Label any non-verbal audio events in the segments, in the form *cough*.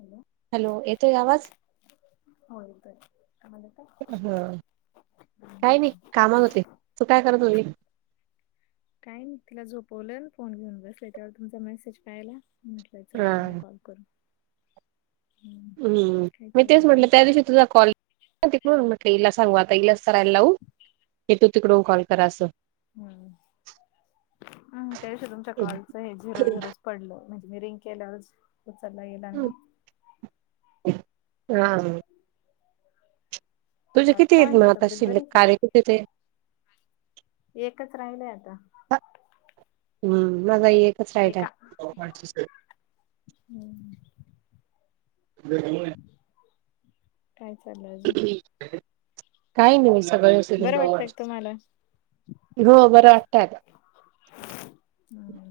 Hello. Hello येतो आहे आवाज? हो येतोय का हाल आहे? काय नाही कामाल होते तू काय करत होती? काय नाही तिला झोपवलं आन फोन घेऊन बसले तेव्हा तुमचा मेसेज पाहिला म्हटलं चला हा यांना कॉल करू. हम्म काय मी तेच चाललंय म्हटलं अजून? त्या दिवशी तुझा कॉल हा तिकडून म्हटलं हिला सांगू आता हिलाच कराय लावू ए तू तिकडून कॉल कर असं. हम्म त्या दिशी तुमच्या कॉलच हे झिरो-झिरो कडलं म्हणजे मी रिंग केल्याच वरच उचललं गेला आणि *unintelligible* तुझे बाकी किती आहे काय हे म म्हणते आता तब्येत शिल्लक बरी का? कार्य किती ते? एकच राहिलंय आता. हा हम्म माझा ही एक तच राहिटा एका आहे. हम्म *unintelligible* काय चाललय? काही नाही सगळं व्य बरं वाटतंय का तुम्हाला? *unintelligible* हो बरं वाटतोय आता. हां.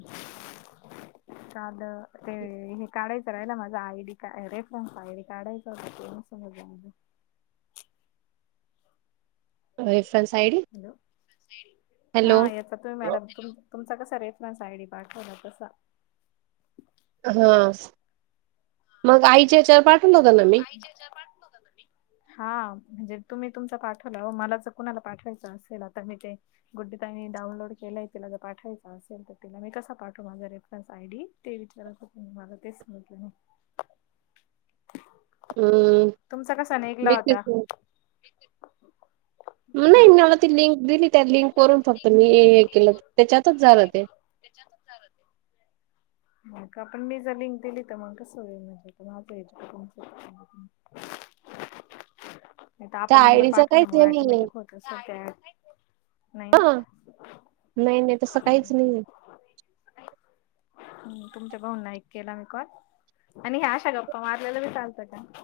कालं ते हे काढायचं राहिलं माझा आय डी का रेफरन्स आय डी काढायचं होतं. *unintelligible* *unintelligible* रेफरन्स आय डी हॅलो हा हॅलो. ये कत्वे मॅडम तुम तुमचा कसा रेफरन्स आय डी पाठवला तसा. हा मग आईच्या हेच्यावर पाठवलं गा ना मी. तिच्या ह्याच्यावर पाठवलं होतं ना मी. हा म्हणजे तुम्ही तुमचा पाठवला मला ज कुणाला पाठवायचं असेल तर मी ते गुड्डी ताईंनी डाउनलोड केलाय तिला जर पाठवायचां असेल तर तिला मी कसा पाठव माझा रेफरन्स आयडी ते विचाराच होते मी मला तेच समजलं नाही अ तुमचा कसा मी निघाला होता तेच हा नाही मी मला ती लिंक दिली त्या लिंक करून फक्त मी हे केलं त्याच्यातच झालं ते त्याच्यातच झालं ते हो का पण मी जर लिंक दिली तर मग कस होईल म्हणजे माझं एकदा तुमचे एकदा नाही तर त्या आपण नंबर आयडीच काहीच हे पाठवल्यामुळे नाहीये ऑटोमॅटिक होत अस हा नई नई तसं काहीच ना नईये *inaudible* हम तुमच्या भाऊूनना केला मी एक कॉल आणि आशा गप्पा मारलेलं बी चालतात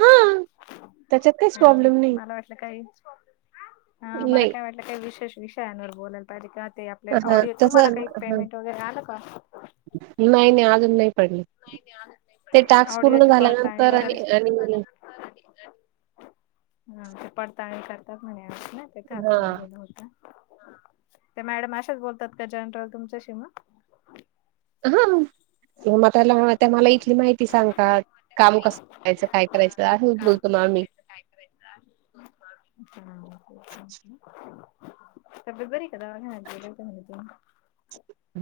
हा त्याच्यात काहीच प्रॉब्लेम नाही मला हा वाटलं मला नाही काय वाटलं काही विशेष विषयांवर बोलायला पाहिजे ते आप हा ऑडिओ तसं तुम्हाला काही हा पेमेंट वगैरे आलं का? नाही नाही अजून नाही पडल ऑडिओची पडताळणी झाल्यानंतर आणि वगैरे टास्क आणि पूर्ण झाल्यावर हा पडताळणी करतात म्हणे ते खच हा ललेलं होत ते मॅडम अशाच बोलतात का जनरल तुमच्याशी मग हो हो तर मला इथली माहिती सांगतात काम कसं करायचं काय करायचं आहे बोलतो ना आम्ही *unintelligible* तब्येत बरी आहे का दवाखान्यात गेले होते म्हणे तुम्ही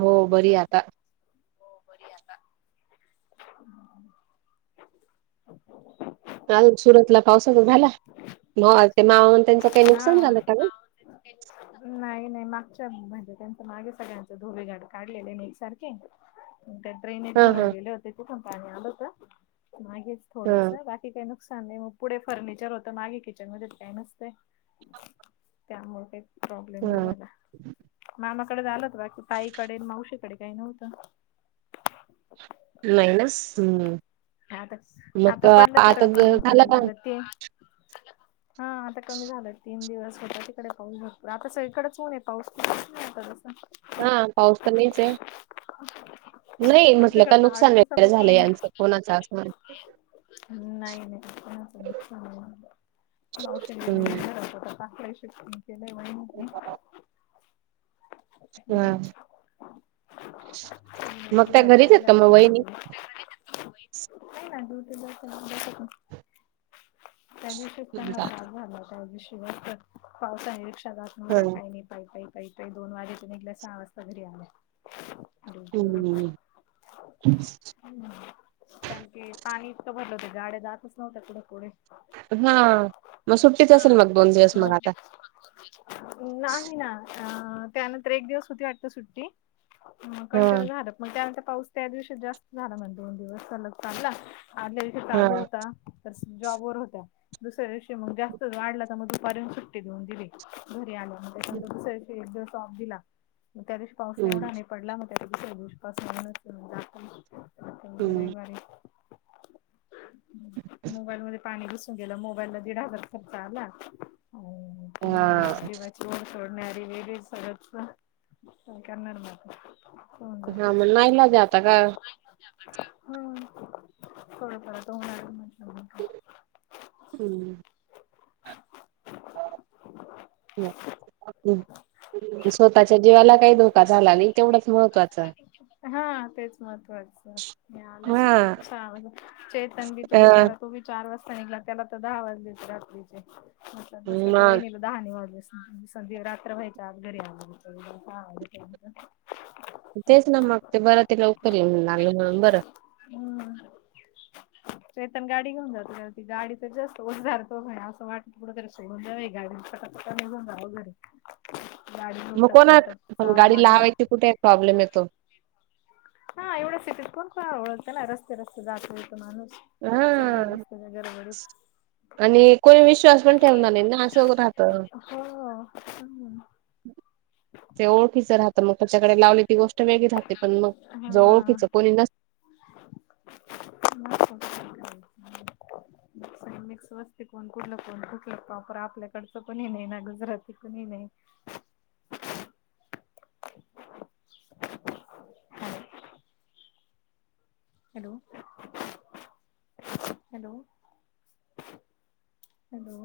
हो बरी आता हो बरी आता काल सुरतला पावसाचा झाला म ते मावा त्यांचं काही हा. नुकसान झालं का ग *unintelligible* नाही नाही मागच्या म्हणजे त्यांच मागे सगळ्यांच धोबघाट काढलेलेनेय एकसारखे- हुं त्यात ड्रेनेज हा भरून हा गेले होते तिथून पाणी आलं होत मागेच हा थोडस बा- ते काय नुकसान नाही ओ मग पुढे फर्निचर होत मागे किचन मध्येच काय नसतय- त्यामुळे काही प्रॉब्लेम नाही ह झाला मामाकडे झालंत बाकी- आईकडे मावशीकडे काय नव्हतं- नाहीनस हम्म आता मग आता पडलं आता तिकड पण ज- ऊन झाला पडायला का लागलं ते हा आता कमी झालं तीन दिवस होता ते डे पाऊस भरपूर आता सगळीकडेच होऊनेय पाऊस हां पाऊस तर नयीचंये नही म्हटलं आमच्याकडे का तर आठ नुकसान वगैरे- झालय दिवसापासून यांचं कोणाचं असणारंच- नाही नाही कूणाच नुकसान *inaudible* ते लय ह व्हय मग म्हणटल त्या घरीच आहेत का मग वहिनी *inaudible* *inaudible* *inaudible* त्यादिवशी पण ना त्रास झाला त्यादिवशी जास्त पाऊस आहे रिक्षा जा- हो, का? ह काही नाही. पाय, पाई, पाई, पाई. दोन वाजेते निघल्या. सहा वाजता घरी आल्या. ड्युटीवरून हं. *unintelligible* कारण की, पाणी इतकं भरलं होतं. गाड्या जातच नव्हत्या. पुढं - पुढे. हां. मग सुट्टीच असेल मग. दोन दिवस मग आता. नाही ना. अं त्यानंतर एक दिवस होती वाटत सुट्टी. ह कंटिन्यू झालं. मग त्यानंतर पाऊस, त्या दिवशी जास् झाला म्हण. दोन दिवस सलग चागंला. आदल्या दिवशी चालू हा होता. तर स जॉब वर होत्या. दुसऱ्या दिवशी मग जास्तच वाढला. तर मग दुपारी आणि सुट्टी देऊन दिली. घरी आल्या. त्याच्यानंतर, दुसर्‍या दिवशी एक दिवस ऑफ दिला. मग त्या दिवशी, पाऊस हम्म एवढा नायी पडला मग त्याच्या दिवशी पासून *inaudible* आता उद्या हम्म रविवारी. मोबाईल मध्ये पाणी घुस न गेलं मोबाईमधी. दिड हजार खर्च आला. हा आणि *inaudible* देवाची जोर सोडणारी वेगळी सगळच. काय, करणार मग. हां, मं नाईलाजय, आता गं. हं. थोड फार आता होणार म्हटलं. नाही का? हम्. *unintelligible* स्वतःच्या जीवाला काही धोका झाला नाही. तेवढंच महत्वाच. हां. तेच महत्वाचं. मिळाल हा सुखरूप. साव *unintelligible* चेतन भी तो अ बिचारा. तो बि चार वाजता निघला. त्याला तर दहा वाजलेत रात्रीचे. म्हंटल, जस त्या मग वहिनीकड दहा नी वाजले. *unintelligible* रात्र व्हायच्या आत, घरी आले बिचारे. हां, आले त्यानंतर. तेच ना, मग. ते बरं ते लवकर येऊन *unintelligible* बरं. हं. *inaudible* चेतन गाडी घेऊन जातो. त्याला ती गाडीचेच जास्त ओझ जारतो *unintelligible* य. असं वाट, कुठ तरी सोडून द्यावी गाडी. आता निघून जावं घरी. गाडी मग लोटत - कोणा लोटत पण जावं गाडी लागलं. लावायची कुठे? प्रॉब्लेम येतो. हां एवढ्या सिटीत कोण कोणाला? ओळखत ना. रस्ते- रस्ते जातो - येतो माणूस. हा सगळेच असतेत, गडबडीत. आणि कोणी विश्वास पण ठेवणार नाही ना. असंं होत राहतं. हां. हं. ते ओळखीच राहतं. मग त्याच्याकडे लावले ती गोस ष्ट वेगळी राहते. पण मग, ज हा. ओळखीच कोणी न *unintelligible* मिक्स वस्ती. कोण, कुठलं? कोण कूठलं? प्रॉपर, आपल्याकडचं कुणी नाही ना. गुजराती कुणी नाही. *inaudible* *unintelligible* Hello, hello. Hello.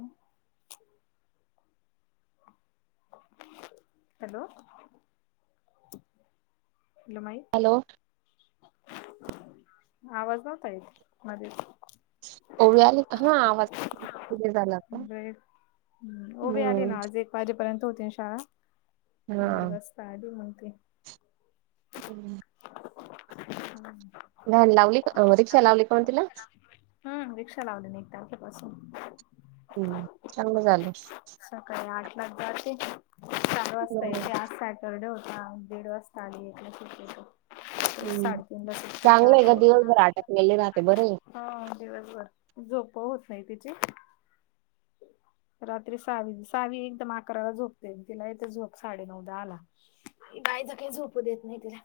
Hello. Hello, माई. हॅलो. आवाज नव्हता येत. मधीच. ओवी, आली का? हा. आवाज कुठे चाललात? *unintelligible* वाजेपर्यंत होती शाळा, दीड हा वाजता आली मंग ती. *unintelligible* *inaudible* नाही लावली का, रिक्षा लावली कोण तिला? हम् रिक्षा लावले ना एक तारखेपासून. हम्म, चांगलं झालं. सकाळी आठला जाते, सात वाजता येते. आज काय पर डे होता, दीड वाजता आली. एकला सुट्टी होते. हम्म साडेतीनला सुट्टी होते, चांगलं आहे चारला ग दिवसभर अटकलेले राहते येते. बरे हा दिवसभर, झोप होत नाही तिची. रात्री सावी, सावी एकदम अकराला झोपते, तिला येते झोप. साडे -नऊ दहाला. गायच काही झोपू देत नाही तिला.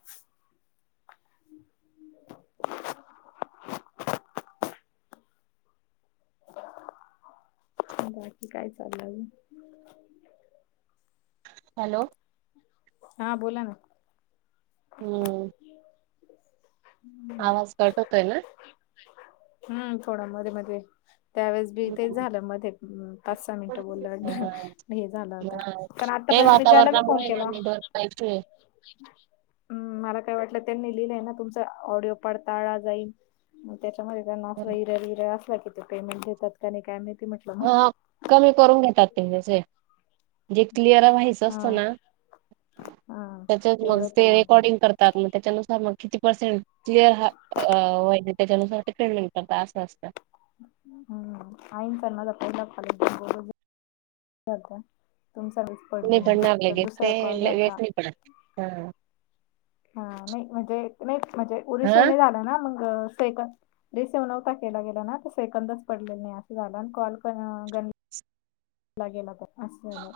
बाकी काय चालय मग? हॅलो. हा, बोला ना. हम्म. आवाज कट होतोय ना? हम्म थोडा मध्येे- मध्येे. त्यावेेळेस बी तेच हं. झालं मध्ये पाच -सहा मिनटं बोललं हा. हे झालं होता. म, ते आत्तापर्यंत मी ज्याला मी कॉल वातावरणामुळे ना केला. नेटवर्क इश्यू हम् मला काय वाटलं त्यांनी लिहिलंय ना, तुमचा ऑडिओ पडताळा जाईन. त्याच्यामध्ये अस इरर, बीरर असला कि ते पेमेंट देतात का नाही? काय माहिती म्हटलं म. हा कमी करून घेतात ते जे, क्लिअर व्हायचं हा असतं ना. हा त्याचच मग तेवढं ते केला होता रेकॉर्डिंग करतात मग त्याच्यानुसार मग किती पर्सेंट क्लिअर ह, व्हा त्याच्यानुसार ते पेमेंट करत असं असत. *unintelligible* *unintelligible* तर दुसरा कॉल झालता *inaudible* हा *unintelligible* रिसिव्ह नव्हता केला गेला ना, सेकंदच पडलेलं नाही असं झाल आणि कॉल पण केला गेला कॉल असा जाल.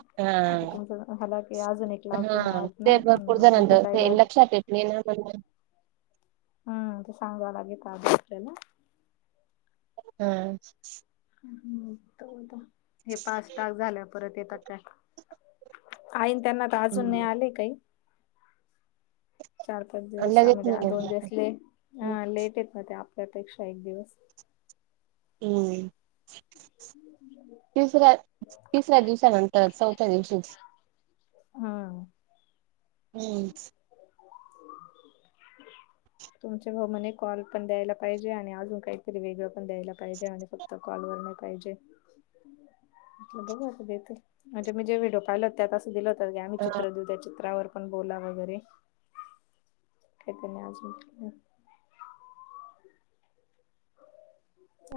आता हा तुमच झालं की अजून एक लावते हा आज ना, गुड्डी ताईला मी ना बर बर. हम्म, ते सांगवा लागेल का आधी आपल्याला? *unintelligible* हे पाच तास झाल्यावर. परत येतात काय? ताईन त्यांना त आजून नाही हम्म. आले कांहीं. चार -पाच दिवसा लगेच मध्ये नाही दोन येत. दिवस लेट, हां लेट येत न ते आपल्यापेक्षा एक दिवस. हम्म. तिसऱ्या, तिसऱ्या दिवसानंतर चौथ्या दिवशीच. हं. हम. *inaudible* तुमच्या बरोबर म्हणजे कॉल पण द्यायला पाहिजे आणि अजून काहीतरी वेगळं पण द्यायला पाहिजे आणि फक्त कॉलवगैरे नाही पाहिजे म्हटल बघू आता ते तर म्हणजे मी जे व्हिडिओ पाहिल होत, त्यात असं दिलं होत की आम्ही चित्र देऊ त्या चित्रावर बोलवला वगैरे काही तर नाहीत आजून.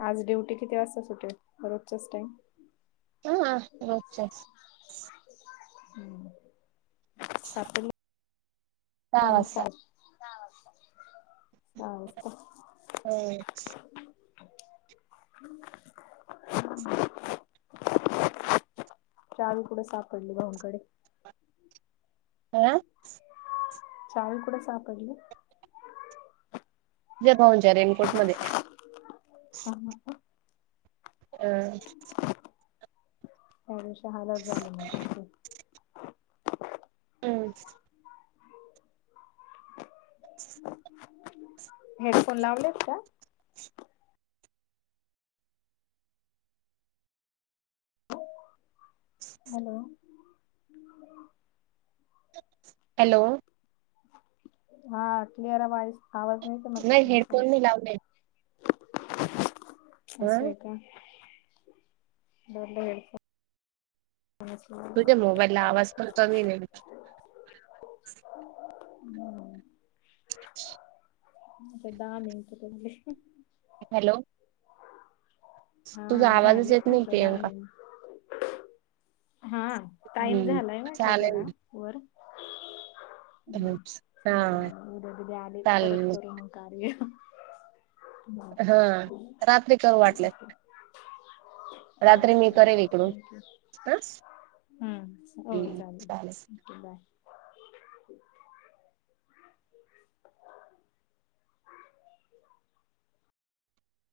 आज ड्युटी किती वाजता सुटेल रोजच्याच टाईम? होय रोजच्याच. हम सापडली? ये दहा मग वाजता सहा वाजता, सहा वाजता? होय. *inaudible* चावी कुठं सापडली भाऊंकडे? आ चावी कुठं सापडली? जय भाऊंच्या रेनकोटमध्ये. काय म्हटलं? अ थोडीशी हळद घातली मग तिने त्यामुळेच *inaudible* *inaudible* हेडफोन लावलेत का? हॅलो. *inaudible* हॅलो. हा क्लिअर अआवाज आवाज नाही येत आहे म्हटलं तुमचा. हेडफोन नाही लावले हा असंय का? बदलू हेडफोन? कोणाच. तुझ्या मोबाईलला आवाज पण कमीय नेमका. हम्म. आता दहा मिनिटं त झाले. हॅलो. तुझा हा आवाजच येत झालेत नाही म्हटलं दहा प्रियंका. हां टाइम हम्म झालाय म्हटलं थोडा चालेल वर. हम्म हम्म जाऊ द्या हा उद्या बिद्या आले तर, परत करू मग कार्य. हो हां रात्री करू वाटल्यास. हो रात्री मी चालतय करेल इकडून थँक्यू. *unintelligible* हम्म हो सकाळी चालेल थॅंक्यु बाय.